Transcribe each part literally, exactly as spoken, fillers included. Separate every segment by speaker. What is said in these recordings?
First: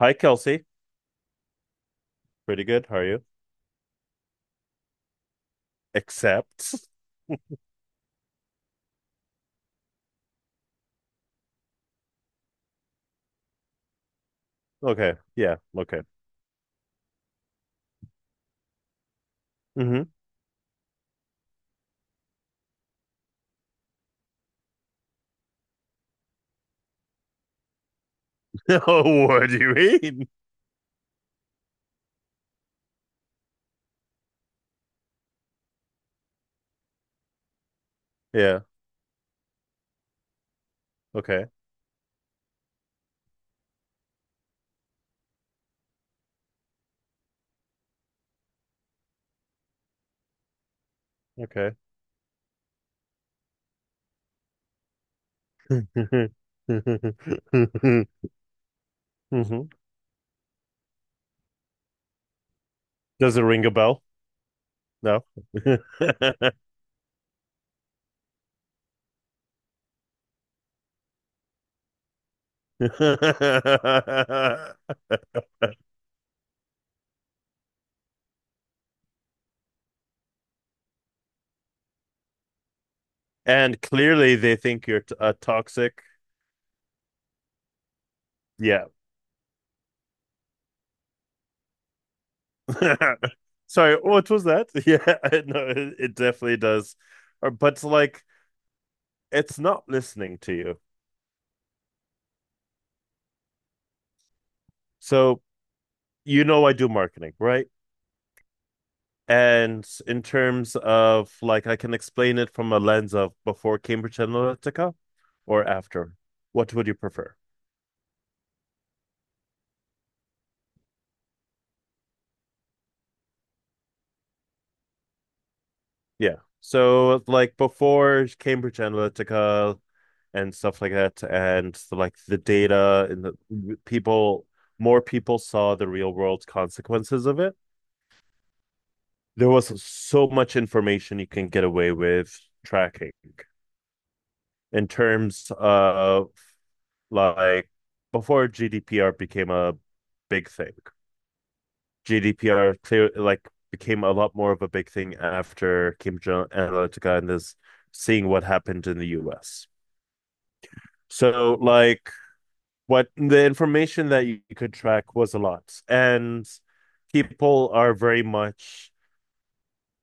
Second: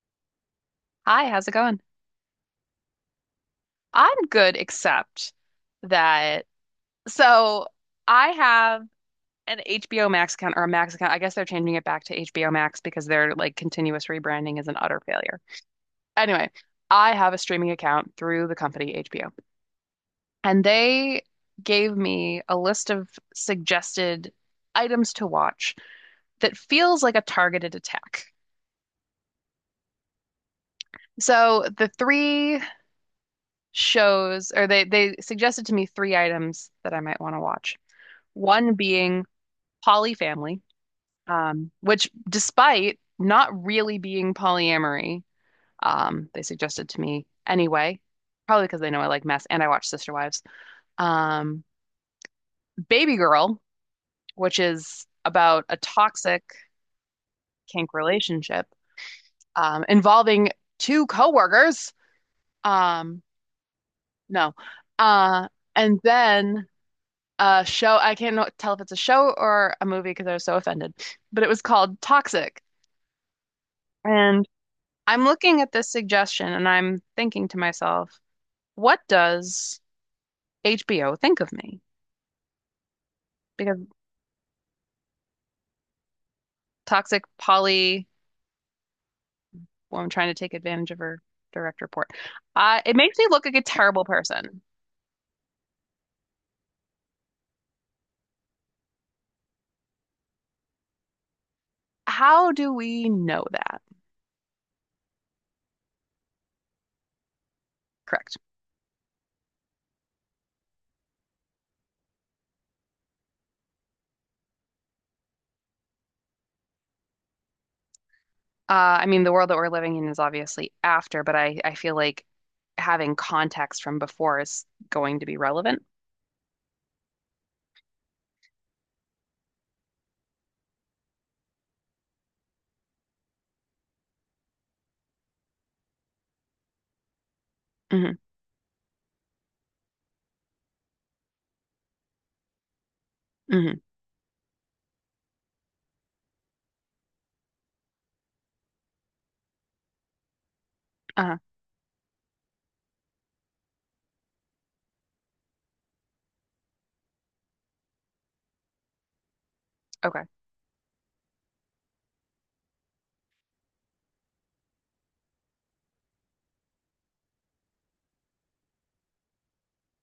Speaker 1: Hi, Kelsey.
Speaker 2: Hi, how's it going?
Speaker 1: Pretty good. How are you?
Speaker 2: I'm good, except that,
Speaker 1: Except.
Speaker 2: so I have an H B O Max account or a Max account. I guess they're changing it back to H B O Max because their like continuous rebranding is an utter
Speaker 1: Okay.
Speaker 2: failure.
Speaker 1: Yeah. Okay.
Speaker 2: Anyway, I have a streaming account through the company H B O,
Speaker 1: Hmm.
Speaker 2: and they gave me a list of suggested items to watch that feels like a targeted attack.
Speaker 1: Oh, what do you mean?
Speaker 2: So the three shows, or they they suggested to me three items that I might want to watch.
Speaker 1: Yeah.
Speaker 2: One being polyfamily,
Speaker 1: Okay.
Speaker 2: um, which, despite not really being polyamory, um, they suggested to me anyway, probably because they know I like mess and I watch Sister Wives. Um,
Speaker 1: Okay.
Speaker 2: Baby Girl, which is about a
Speaker 1: Hmm.
Speaker 2: toxic kink relationship um, involving two coworkers. Um,
Speaker 1: Does it ring a bell?
Speaker 2: no.
Speaker 1: No.
Speaker 2: Uh, and then a show, I can't tell if it's a show or a movie because I was so offended, but it was called Toxic. And I'm looking at this suggestion and I'm thinking to myself, what does H B O think of me? Because
Speaker 1: And clearly they think you're t a toxic.
Speaker 2: Toxic Polly,
Speaker 1: Yeah.
Speaker 2: well, I'm trying to take advantage of her direct report. Uh, it makes me look like a
Speaker 1: Sorry,
Speaker 2: terrible
Speaker 1: what was
Speaker 2: person.
Speaker 1: that? Yeah, I know it, it definitely does. Or, but like it's not listening to you.
Speaker 2: How do we know that?
Speaker 1: So you know I do marketing, right?
Speaker 2: Correct.
Speaker 1: And in terms of like I can explain it from a lens of before Cambridge Analytica or after. What would you prefer?
Speaker 2: Uh, I mean, the world that we're living in is obviously after, but I, I feel like having context from before is going to be relevant.
Speaker 1: Yeah. So like before Cambridge Analytica and stuff like that and like the data and the people more people saw the real world consequences of it.
Speaker 2: Hmm.
Speaker 1: There was so much information you can get away with tracking
Speaker 2: Hmm.
Speaker 1: in terms of like before G D P R became a big thing.
Speaker 2: Uh-huh.
Speaker 1: G D P R clear like became a lot more of a big thing after Cambridge Analytica and this seeing what happened in the U S.
Speaker 2: Okay.
Speaker 1: So like what the information that you could track was a lot. And people are very much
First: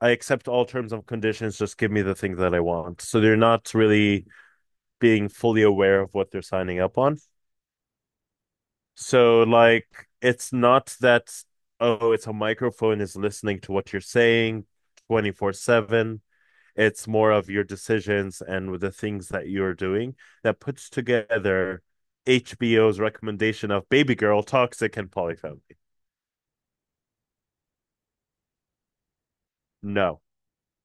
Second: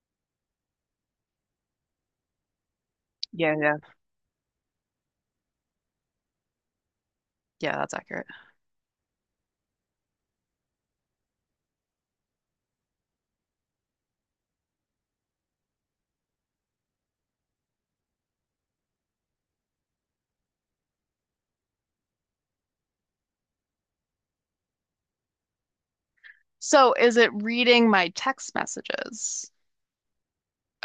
Speaker 1: I accept all terms and conditions, just give me the thing that I want. So they're
Speaker 2: Yeah,
Speaker 1: not
Speaker 2: yeah.
Speaker 1: really being fully aware of what they're signing up on.
Speaker 2: Yeah, that's accurate.
Speaker 1: So like it's not that, oh, it's a microphone is listening to what you're saying twenty-four seven. It's more of your decisions and with the things that you're doing that puts together H B O's recommendation of Baby Girl, Toxic and Polyfamily.
Speaker 2: So is it reading my text messages?
Speaker 1: No,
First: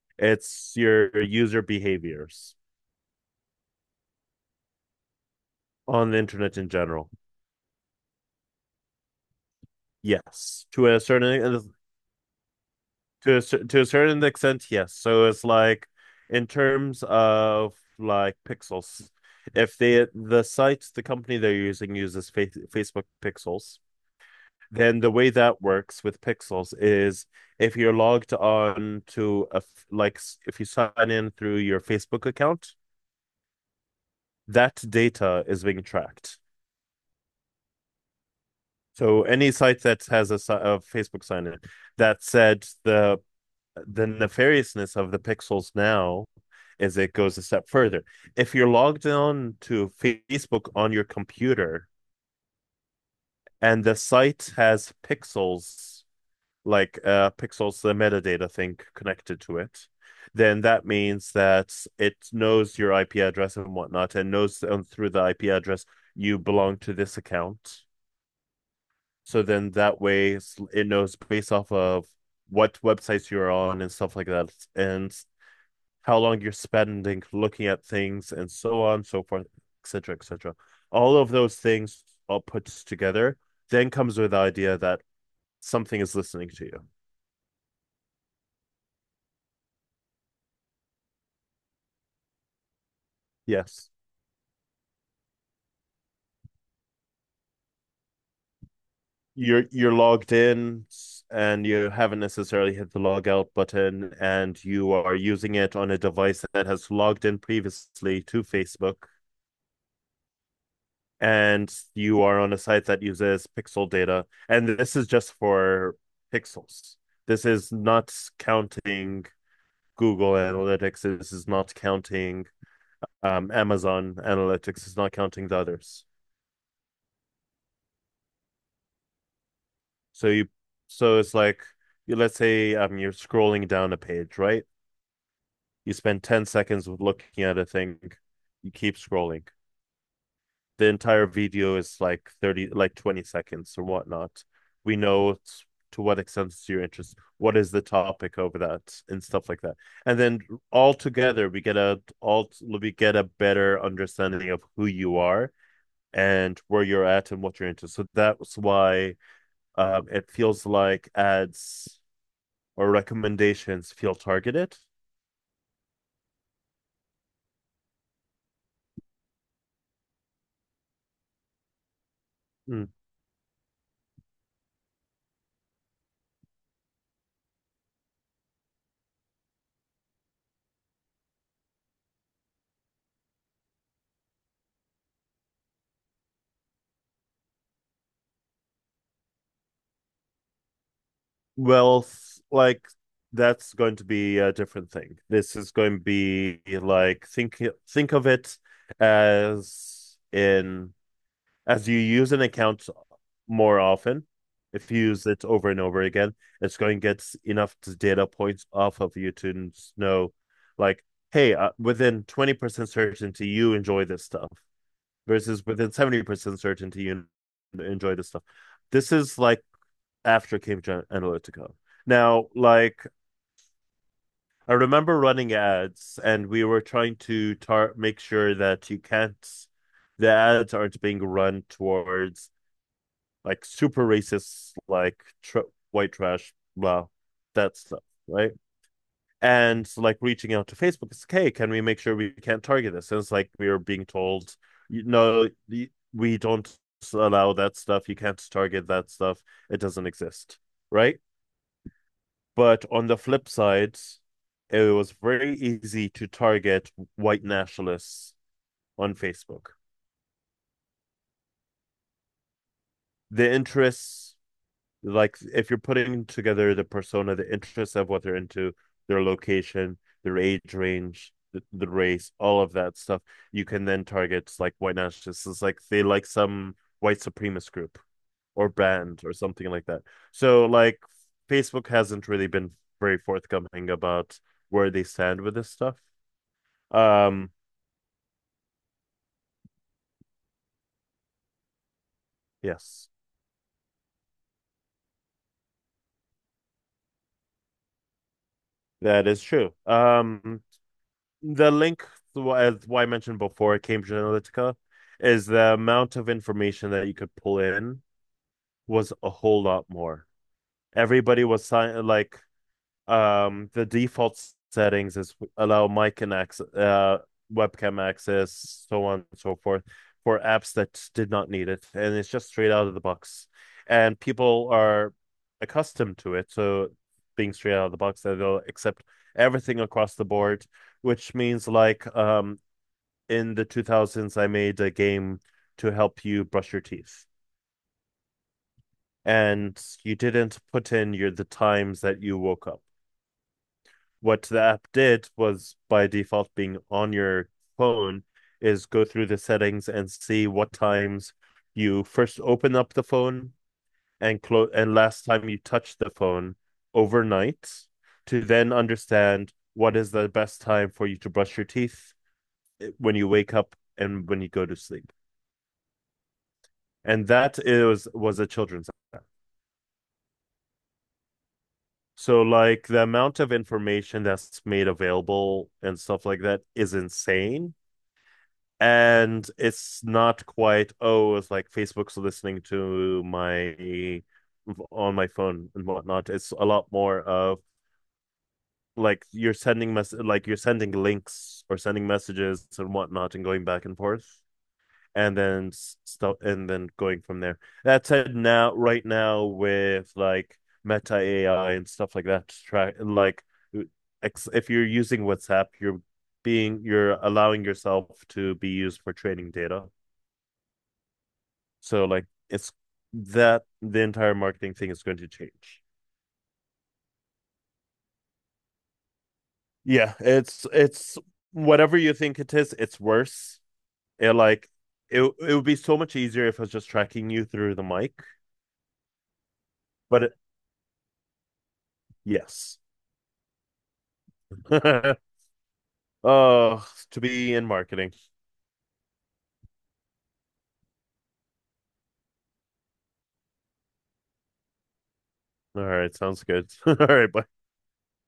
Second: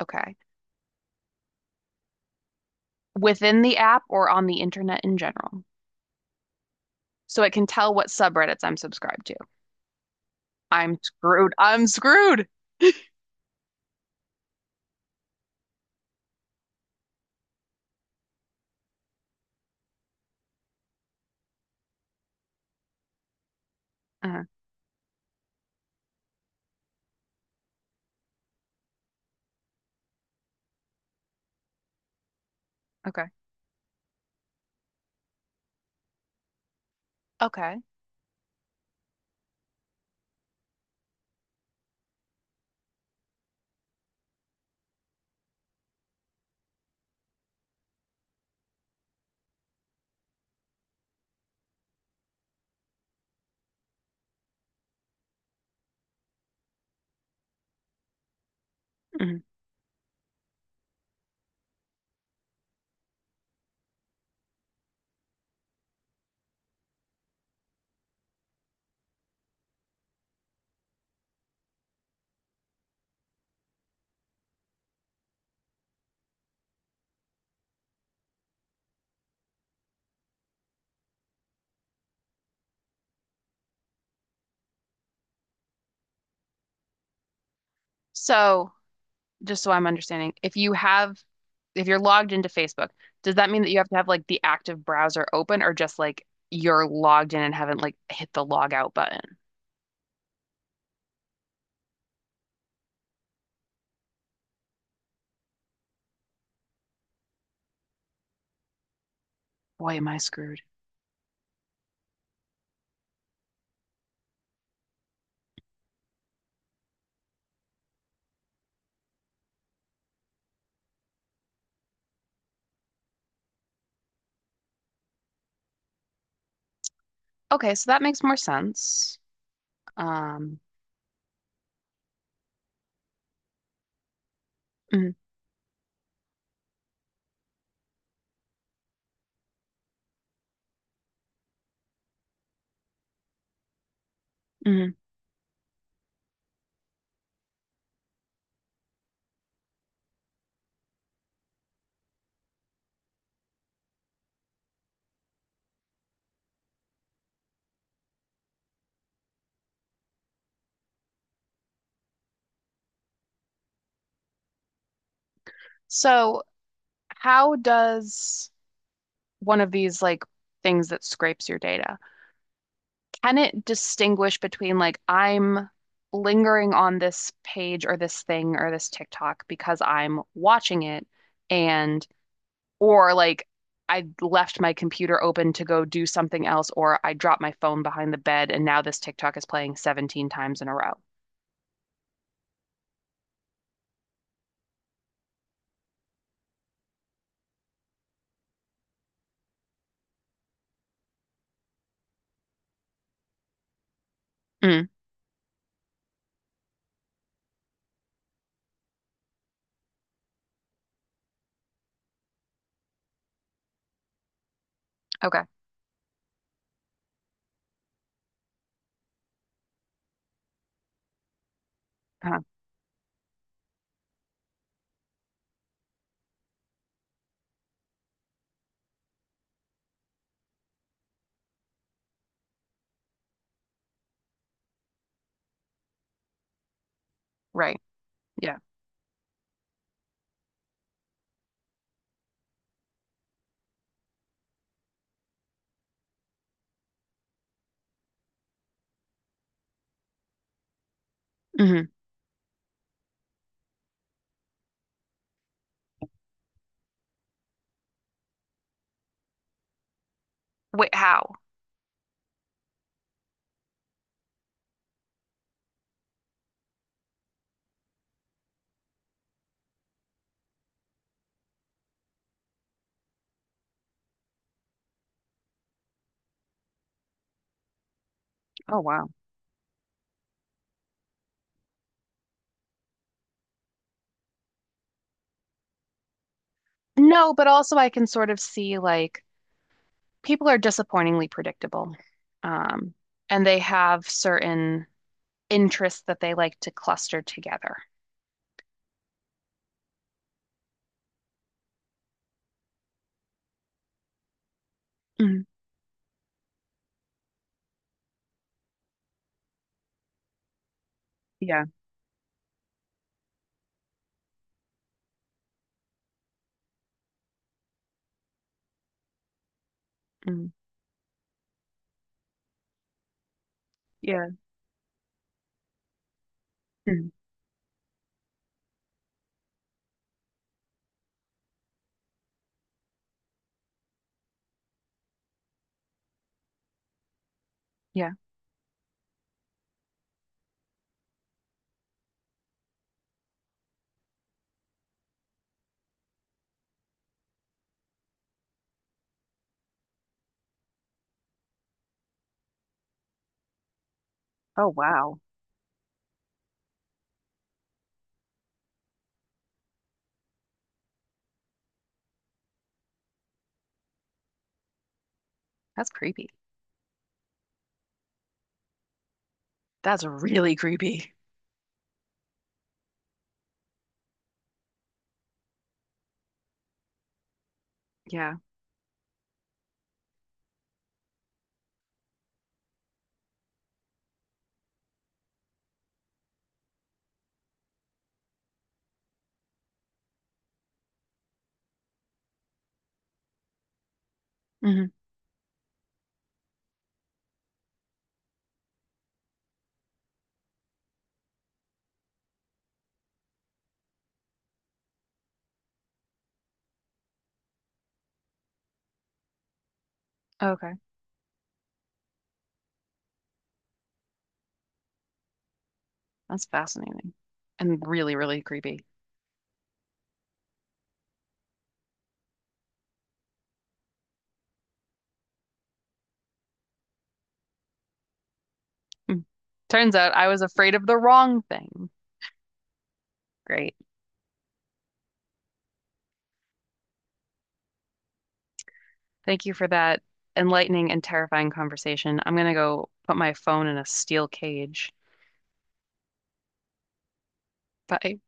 Speaker 2: Okay.
Speaker 1: it's your user behaviors
Speaker 2: Within the app or on the internet in general.
Speaker 1: on the internet in general.
Speaker 2: So it can tell what subreddits I'm subscribed to.
Speaker 1: Yes, to
Speaker 2: I'm
Speaker 1: a
Speaker 2: screwed.
Speaker 1: certain
Speaker 2: I'm screwed.
Speaker 1: to a, cer- to a certain extent, yes. So it's like in terms of like pixels, if they the site the company they're using uses fa Facebook pixels,
Speaker 2: Uh,
Speaker 1: then the way that works with pixels is if you're logged on to a f- like s- if you sign in through your Facebook account,
Speaker 2: okay.
Speaker 1: that data is being tracked.
Speaker 2: Okay.
Speaker 1: So any site that has a, si- a Facebook sign in, that said, the the nefariousness of the pixels now is it goes a step further. If you're logged on to Facebook on your computer and the site has pixels, like uh, pixels, the metadata thing connected
Speaker 2: Mhm.
Speaker 1: to it, then that means that it knows your I P address and whatnot and knows, um, through the I P address, you belong to this account. So then that way it knows based off of what websites you're on and stuff like that. And how long you're spending looking at things, and so on, so forth, et cetera, et cetera. All of those things all put together then comes with the idea that something is listening to you.
Speaker 2: So just so I'm understanding, if you have, if you're logged into Facebook, does that mean that you have
Speaker 1: Yes,
Speaker 2: to have like the active browser open or just like you're logged in and haven't like hit the log out button?
Speaker 1: you're you're logged in, and you haven't necessarily hit the log out button, and you are using it on a device that has logged in previously to Facebook,
Speaker 2: Boy, am I screwed.
Speaker 1: and you are on a site that uses pixel data, and this is just for pixels. This is not counting Google Analytics is, is not counting, um, Amazon Analytics is not counting the others.
Speaker 2: Okay, so that makes more sense.
Speaker 1: So you
Speaker 2: Um,
Speaker 1: so it's like, let's say, um, you're scrolling down a page, right?
Speaker 2: mhm,
Speaker 1: You spend ten seconds looking at a thing, you keep scrolling. The entire video is like thirty, like twenty seconds or whatnot. We
Speaker 2: mhm.
Speaker 1: know, to what extent is your interest, what is the topic over that, and stuff like that. And then all together, we get a all we get a better understanding of who you are and where you're at and what you're into. So that's why, um, it feels like ads or recommendations feel targeted.
Speaker 2: So how does one of these like things that scrapes your data,
Speaker 1: Mm.
Speaker 2: can it distinguish between like I'm lingering on this page or this thing or this TikTok because I'm watching it and or like I left my computer open to go do something else or I dropped my phone behind the bed and now this TikTok is playing seventeen times in a row.
Speaker 1: Well, like, that's going to be a different thing. This is going to be like, think think of it as in As you use an account more often,
Speaker 2: Mm,
Speaker 1: if you use it over and over again, it's going to get enough data points off of you to know, like, hey, uh, within twenty percent certainty, you enjoy this stuff
Speaker 2: okay.
Speaker 1: versus within seventy percent certainty, you enjoy this stuff. This is like after Cambridge Analytica.
Speaker 2: Uh-huh.
Speaker 1: Now, like, I remember running ads and we were trying to tar- make sure that, you can't, the ads aren't being run towards like super racist, like tr white trash, blah, that
Speaker 2: Right.
Speaker 1: stuff, right?
Speaker 2: Yeah.
Speaker 1: And so, like, reaching out to Facebook, it's like, hey, can we make sure we can't target this? And it's like we are being told, you know, we don't allow that stuff. You can't target that stuff. It doesn't exist, right?
Speaker 2: Hmm.
Speaker 1: But on the flip side, it was very easy to target white nationalists on Facebook.
Speaker 2: Wait, how?
Speaker 1: The interests, like, if you're putting together the persona, the interests of what they're into, their location, their age range, the, the race, all of that stuff, you can then target like white nationalists. It's like they like some white supremacist group or
Speaker 2: Oh, wow.
Speaker 1: brand or something like that. So like Facebook hasn't really been very forthcoming about where they stand with this stuff.
Speaker 2: No, but
Speaker 1: Um,
Speaker 2: also I can sort of see like people are disappointingly predictable. Um,
Speaker 1: yes,
Speaker 2: and they have certain interests that they like to cluster together.
Speaker 1: that is true. Um, The link, as why I mentioned before, Cambridge Analytica,
Speaker 2: Mm,
Speaker 1: is the amount of information that you could pull in was a whole lot more. Everybody was
Speaker 2: yeah.
Speaker 1: sign like um the default settings is allow mic and access, uh, webcam access, so on and so forth, for
Speaker 2: Mm,
Speaker 1: apps that did not need it, and it's just straight out of the box, and
Speaker 2: yeah.
Speaker 1: people are accustomed to it, so
Speaker 2: Mm.
Speaker 1: being straight out of the box, that they'll accept everything across the board, which means like, um in the two thousands, I made a game to help you brush your teeth.
Speaker 2: Yeah.
Speaker 1: And you didn't put in your the times that you woke up. What the app did was by default being on your phone is go through the settings and see what times you first open up the phone and
Speaker 2: Oh,
Speaker 1: close, and
Speaker 2: wow.
Speaker 1: last time you touch the phone overnight, to then understand what is the best time for you to brush your teeth, eh, when you wake up and when you go to sleep.
Speaker 2: That's creepy.
Speaker 1: And that is was a children's.
Speaker 2: That's really creepy.
Speaker 1: So like the amount of information that's made available and stuff like that is insane,
Speaker 2: Yeah.
Speaker 1: and it's not quite, oh, it's like Facebook's listening to my on my phone and whatnot. It's a lot more of like you're sending mess like you're sending links or sending messages and whatnot, and going back and forth,
Speaker 2: Hmm.
Speaker 1: and then stuff, and then going from there. That said, now right now with like Meta A I and stuff like that, to track like, uh, ex- if you're using WhatsApp, you're being you're allowing yourself to be used for training data.
Speaker 2: Okay,
Speaker 1: So like it's that the entire marketing thing is going to change.
Speaker 2: that's fascinating and really, really creepy.
Speaker 1: Yeah, it's it's whatever you think it is, it's worse. It like it it would be so much easier if I was just tracking you through the mic,
Speaker 2: Mm. Turns out
Speaker 1: but
Speaker 2: I
Speaker 1: it,
Speaker 2: was afraid of the wrong thing.
Speaker 1: yes.
Speaker 2: Great.
Speaker 1: Oh, to be in marketing.
Speaker 2: Thank you for that enlightening and terrifying conversation. I'm gonna go put my phone in a steel cage.
Speaker 1: All right, sounds good. All right, bye.
Speaker 2: Bye.